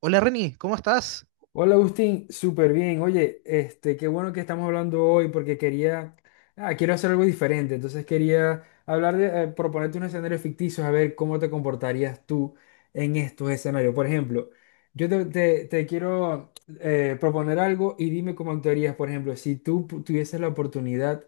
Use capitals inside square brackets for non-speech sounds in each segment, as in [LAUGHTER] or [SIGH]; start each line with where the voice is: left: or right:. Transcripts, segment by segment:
right: Hola Reni, ¿cómo estás?
left: Hola Agustín, súper bien. Oye, este, qué bueno que estamos hablando hoy porque quiero hacer algo diferente. Entonces quería hablar de, proponerte unos escenarios ficticios a ver cómo te comportarías tú en estos escenarios. Por ejemplo, yo te quiero proponer algo y dime cómo actuarías. Por ejemplo, si tú tuvieses la oportunidad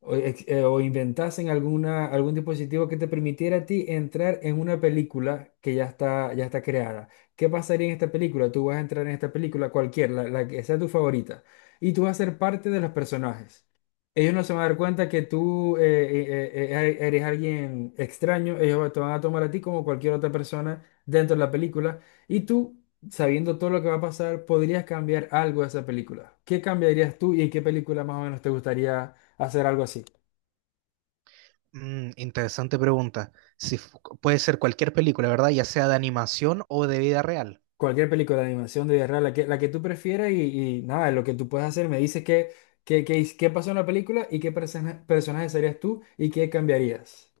left: o, o inventasen algún dispositivo que te permitiera a ti entrar en una película que ya está creada. ¿Qué pasaría en esta película? Tú vas a entrar en esta película la que sea tu favorita, y tú vas a ser parte de los personajes. Ellos no se van a dar cuenta que tú eres alguien extraño, ellos te van a tomar a ti como cualquier otra persona dentro de la película, y tú, sabiendo todo lo que va a pasar, podrías cambiar algo de esa película. ¿Qué cambiarías tú y en qué película más o menos te gustaría hacer algo así?
right: Interesante pregunta. Si fu- ¿Puede ser cualquier película, verdad? Ya sea de animación o de vida real.
left: Cualquier película de animación, de vida la que tú prefieras y nada, lo que tú puedes hacer. Me dices qué pasó en la película y qué personaje serías tú y qué cambiarías.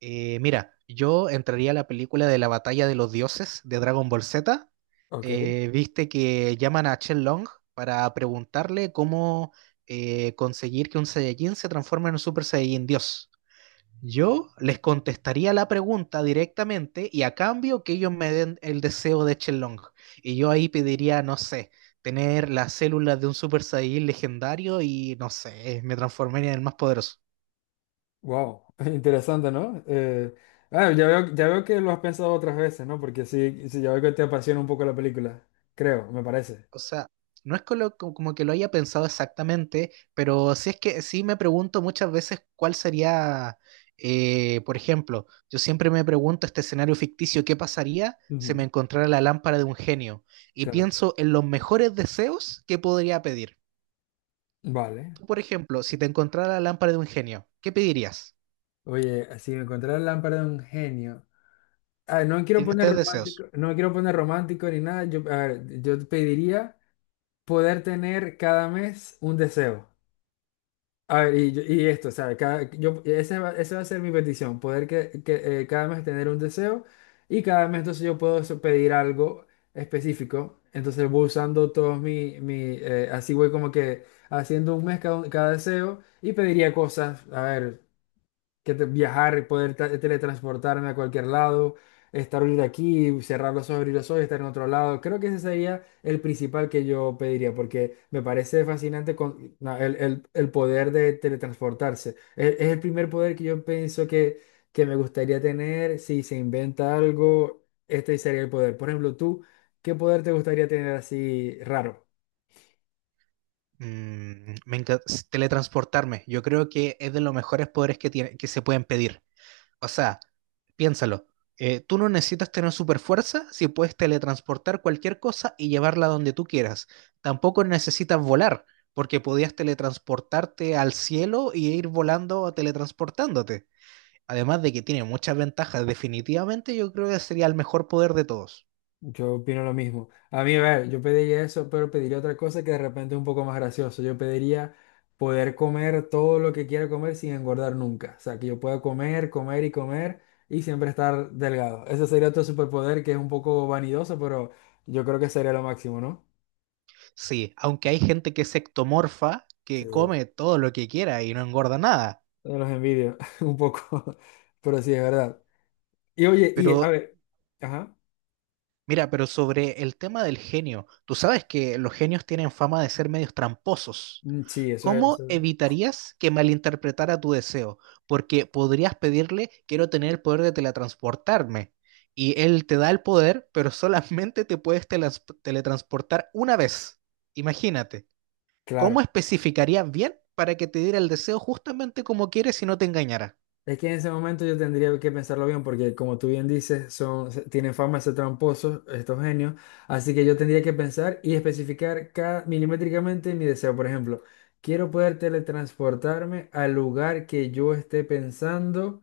right: Mira, yo entraría a la película de la Batalla de los Dioses de Dragon Ball Z.
left: Ok,
right: Viste que llaman a Chen Long para preguntarle cómo conseguir que un Saiyajin se transforme en un Super Saiyajin Dios. Yo les contestaría la pregunta directamente y a cambio que ellos me den el deseo de Chelong. Y yo ahí pediría, no sé, tener las células de un Super Saiyan legendario y no sé, me transformaría en el más poderoso.
left: wow, [LAUGHS] interesante, ¿no? Ya veo que lo has pensado otras veces, ¿no? Porque sí, sí, ya veo que te apasiona un poco la película, creo, me parece.
right: O sea, no es que lo- como que lo haya pensado exactamente, pero sí es que sí me pregunto muchas veces cuál sería, por ejemplo, yo siempre me pregunto este escenario ficticio, ¿qué pasaría si me
left: Ujú.
right: encontrara la lámpara de un genio? Y
left: Claro,
right: pienso en los mejores deseos que podría pedir.
left: vale.
right: Tú, por ejemplo, si te encontrara la lámpara de un genio, ¿qué pedirías?
left: Oye, si me encontrara la lámpara de un genio. Ah, no quiero
right: Tienes
left: poner
right: tres deseos.
left: romántico, no quiero poner romántico ni nada. Yo, a ver, yo te pediría. Poder tener cada mes un deseo. A ver, y esto, ¿sabes? Esa va a ser mi petición, poder cada mes tener un deseo y cada mes entonces yo puedo pedir algo específico. Entonces voy usando todos mi, mi así voy como que haciendo un mes cada deseo y pediría cosas, a ver que viajar y poder teletransportarme a cualquier lado, estar ahorita aquí, cerrar los ojos, abrir los ojos, estar en otro lado. Creo que ese sería el principal que yo pediría, porque me parece fascinante no, el poder de teletransportarse. Es el primer poder que yo pienso que me gustaría tener. Si se inventa algo, este sería el poder. Por ejemplo, tú, ¿qué poder te gustaría tener así raro?
right: Teletransportarme. Yo creo que es de los mejores poderes que se pueden pedir. O sea, piénsalo. Tú no necesitas tener super fuerza si puedes teletransportar cualquier cosa y llevarla donde tú quieras. Tampoco necesitas volar, porque podías teletransportarte al cielo y ir volando o teletransportándote. Además de que tiene muchas ventajas, definitivamente yo creo que sería el mejor poder de todos.
left: Yo opino lo mismo. A mí, a ver, yo pediría eso, pero pediría otra cosa que de repente es un poco más gracioso. Yo pediría poder comer todo lo que quiera comer sin engordar nunca. O sea, que yo pueda comer, comer y comer y siempre estar delgado. Ese sería otro superpoder que es un poco vanidoso, pero yo creo que sería lo máximo, ¿no?
right: Sí, aunque hay gente que es ectomorfa, que
left: Sí.
right: come todo lo que quiera y no engorda nada.
left: Yo los envidio [LAUGHS] un poco, pero sí, es verdad. Y oye, y a
right: Pero
left: ver, ajá.
right: mira, pero sobre el tema del genio, tú sabes que los genios tienen fama de ser medios tramposos.
left: Mm, sí,
right: ¿Cómo evitarías que malinterpretara tu deseo? Porque podrías pedirle, quiero tener el poder de teletransportarme. Y él te da el poder, pero [LAUGHS] solamente te puedes teletransportar una vez. Imagínate,
left: claro.
right: ¿cómo especificarías bien para que te diera el deseo justamente como quieres y no te engañara?
left: Es que en ese momento yo tendría que pensarlo bien, porque como tú bien dices, tienen fama de ser tramposos estos genios, así que yo tendría que pensar y especificar milimétricamente mi deseo. Por ejemplo, quiero poder teletransportarme al lugar que yo esté pensando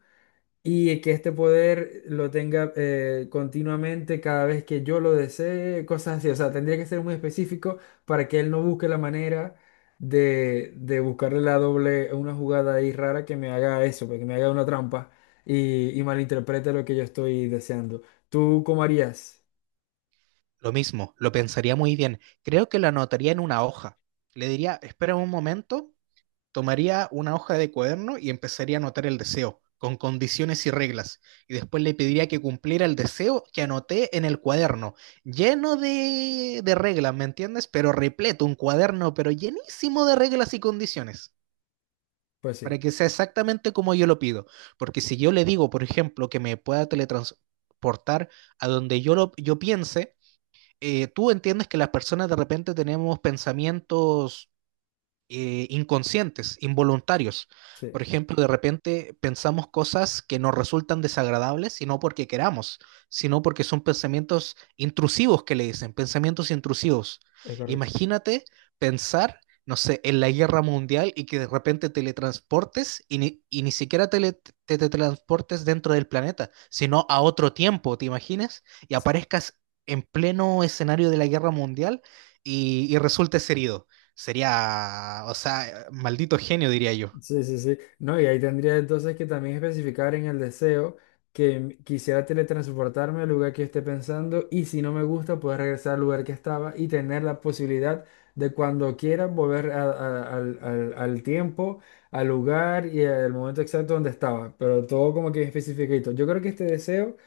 left: y que este poder lo tenga continuamente cada vez que yo lo desee, cosas así. O sea, tendría que ser muy específico para que él no busque la manera de buscarle una jugada ahí rara que me haga eso, pues, que me haga una trampa y malinterprete lo que yo estoy deseando. ¿Tú cómo harías?
right: Lo mismo, lo pensaría muy bien. Creo que lo anotaría en una hoja. Le diría, espera un momento, tomaría una hoja de cuaderno y empezaría a anotar el deseo, con condiciones y reglas, y después le pediría que cumpliera el deseo que anoté en el cuaderno, lleno de reglas, ¿me entiendes? Pero repleto, un cuaderno, pero llenísimo de reglas y condiciones
left: Pues
right: para
left: sí,
right: que sea exactamente como yo lo pido. Porque si yo le digo, por ejemplo, que me pueda teletransportar a donde yo piense, tú entiendes que las personas de repente tenemos pensamientos inconscientes, involuntarios.
left: sí,
right: Por ejemplo, de repente pensamos cosas que nos resultan desagradables y no porque queramos, sino porque son pensamientos intrusivos que le dicen, pensamientos intrusivos.
left: es correcto.
right: Imagínate pensar, no sé, en la guerra mundial y que de repente teletransportes y ni siquiera tele- te teletransportes dentro del planeta, sino a otro tiempo, ¿te imaginas? Y aparezcas en pleno escenario de la guerra mundial y resultes herido. Sería, o sea, maldito genio, diría yo.
left: Sí, sí, sí. No, y ahí tendría entonces que también especificar en el deseo que quisiera teletransportarme al lugar que esté pensando y si no me gusta, poder regresar al lugar que estaba y tener la posibilidad de cuando quiera volver al tiempo, al lugar y al momento exacto donde estaba. Pero todo como que especificadito. Yo creo que este deseo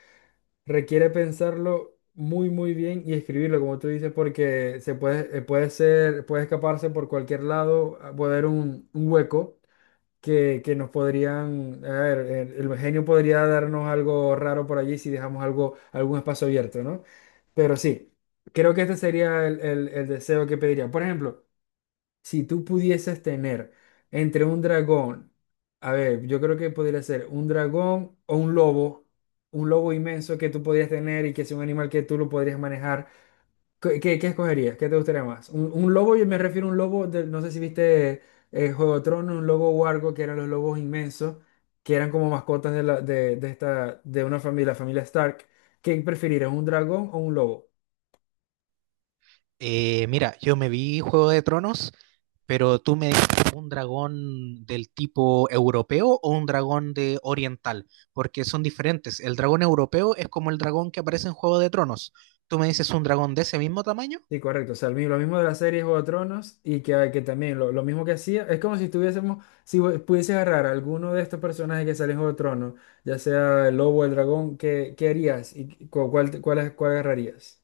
left: requiere pensarlo muy, muy bien y escribirlo, como tú dices, porque se puede, puede ser, puede escaparse por cualquier lado, puede haber un hueco que nos podrían, a ver, el genio podría darnos algo raro por allí si dejamos algún espacio abierto, ¿no? Pero sí, creo que este sería el deseo que pediría. Por ejemplo, si tú pudieses tener entre un dragón, a ver, yo creo que podría ser un dragón o un lobo inmenso que tú podrías tener y que es un animal que tú lo podrías manejar. ¿Qué escogerías? ¿Qué te gustaría más? Un lobo, yo me refiero a un lobo, no sé si viste Juego de Tronos, un lobo huargo, que eran los lobos inmensos, que eran como mascotas de una familia, la familia Stark. ¿Qué preferirías, un dragón o un lobo?
right: Mira, yo me vi Juego de Tronos, pero tú me dijiste un dragón del tipo europeo o un dragón de oriental, porque son diferentes. El dragón europeo es como el dragón que aparece en Juego de Tronos. Tú me dices un dragón de ese mismo tamaño,
left: Sí, correcto. O sea, lo mismo de la serie Juego de Tronos y que también lo mismo que hacía, es como si estuviésemos, si pudieses agarrar a alguno de estos personajes que salen en Juego de Tronos, ya sea el lobo o el dragón, ¿qué harías y cuál agarrarías?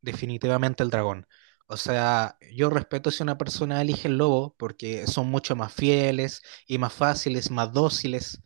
right: definitivamente el dragón. O sea, yo respeto si una persona elige el lobo, porque son mucho más fieles y más fáciles, más dóciles.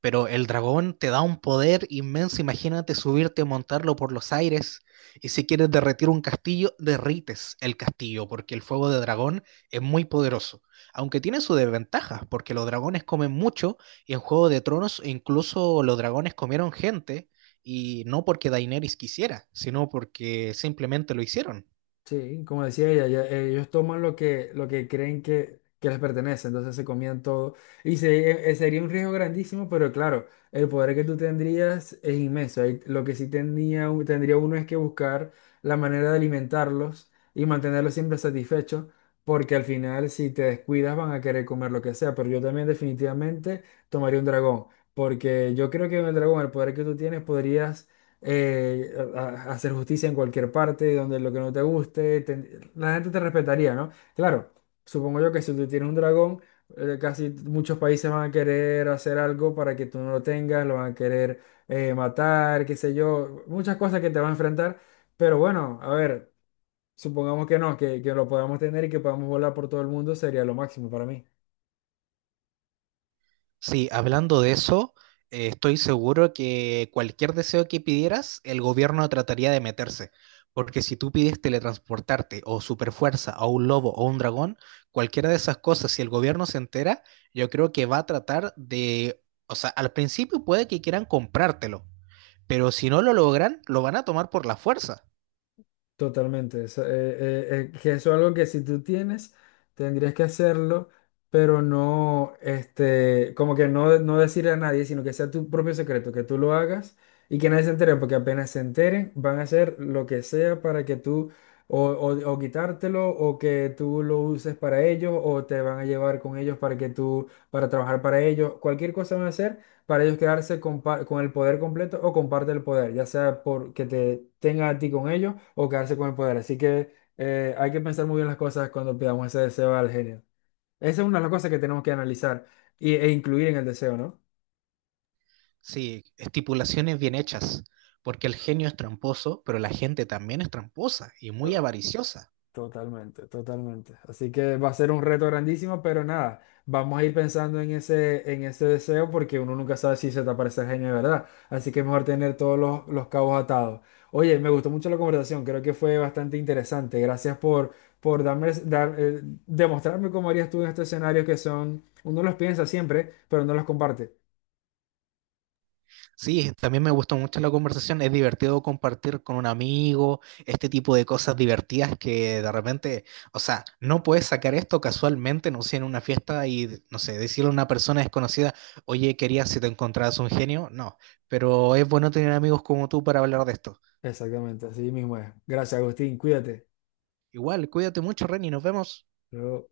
right: Pero el dragón te da un poder inmenso. Imagínate subirte y montarlo por los aires. Y si quieres derretir un castillo, derrites el castillo, porque el fuego de dragón es muy poderoso. Aunque tiene sus desventajas, porque los dragones comen mucho, y en Juego de Tronos incluso los dragones comieron gente, y no porque Daenerys quisiera, sino porque simplemente lo hicieron.
left: Sí, como decía ella, ellos toman lo que creen que les pertenece, entonces se comían todo. Y sería un riesgo grandísimo, pero claro, el poder que tú tendrías es inmenso. Ahí lo que sí tendría uno es que buscar la manera de alimentarlos y mantenerlos siempre satisfechos, porque al final si te descuidas van a querer comer lo que sea, pero yo también definitivamente tomaría un dragón, porque yo creo que con el dragón, el poder que tú tienes, podrías a hacer justicia en cualquier parte, donde lo que no te guste, la gente te respetaría, ¿no? Claro, supongo yo que si tú tienes un dragón, casi muchos países van a querer hacer algo para que tú no lo tengas, lo van a querer matar, qué sé yo, muchas cosas que te van a enfrentar, pero bueno, a ver, supongamos que no, que lo podamos tener y que podamos volar por todo el mundo, sería lo máximo para mí.
right: Sí, hablando de eso, estoy seguro que cualquier deseo que pidieras, el gobierno trataría de meterse. Porque si tú pides teletransportarte o superfuerza o un lobo o un dragón, cualquiera de esas cosas, si el gobierno se entera, yo creo que va a tratar de, o sea, al principio puede que quieran comprártelo, pero si no lo logran, lo van a tomar por la fuerza.
left: Totalmente. Eso, que eso es algo que si tú tienes, tendrías que hacerlo, pero no, este, como que no, no decirle a nadie, sino que sea tu propio secreto, que tú lo hagas y que nadie se entere, porque apenas se enteren, van a hacer lo que sea para que tú, o quitártelo, o que tú lo uses para ellos, o te van a llevar con ellos para que tú, para trabajar para ellos, cualquier cosa van a hacer para ellos quedarse con el poder completo o comparte el poder, ya sea por que te tenga a ti con ellos o quedarse con el poder. Así que hay que pensar muy bien las cosas cuando pidamos ese deseo al genio. Esa es una de las cosas que tenemos que analizar e incluir en el deseo, ¿no?
right: Sí, estipulaciones bien hechas, porque el genio es tramposo, pero la gente también es tramposa y muy avariciosa.
left: Totalmente, totalmente. Así que va a ser un reto grandísimo, pero nada, vamos a ir pensando en ese deseo porque uno nunca sabe si se te aparece el genio de verdad. Así que es mejor tener todos los cabos atados. Oye, me gustó mucho la conversación, creo que fue bastante interesante. Gracias por demostrarme cómo harías tú en estos escenarios que son, uno los piensa siempre, pero no los comparte.
right: Sí, también me gustó mucho la conversación. Es divertido compartir con un amigo este tipo de cosas divertidas que de repente, o sea, no puedes sacar esto casualmente, no sé, en una fiesta y, no sé, decirle a una persona desconocida, oye, quería si te encontrabas un genio. No, pero es bueno tener amigos como tú para hablar de esto.
left: Exactamente, así mismo es. Gracias, Agustín, cuídate.
right: Igual, cuídate mucho, Reni, nos vemos.
left: Luego-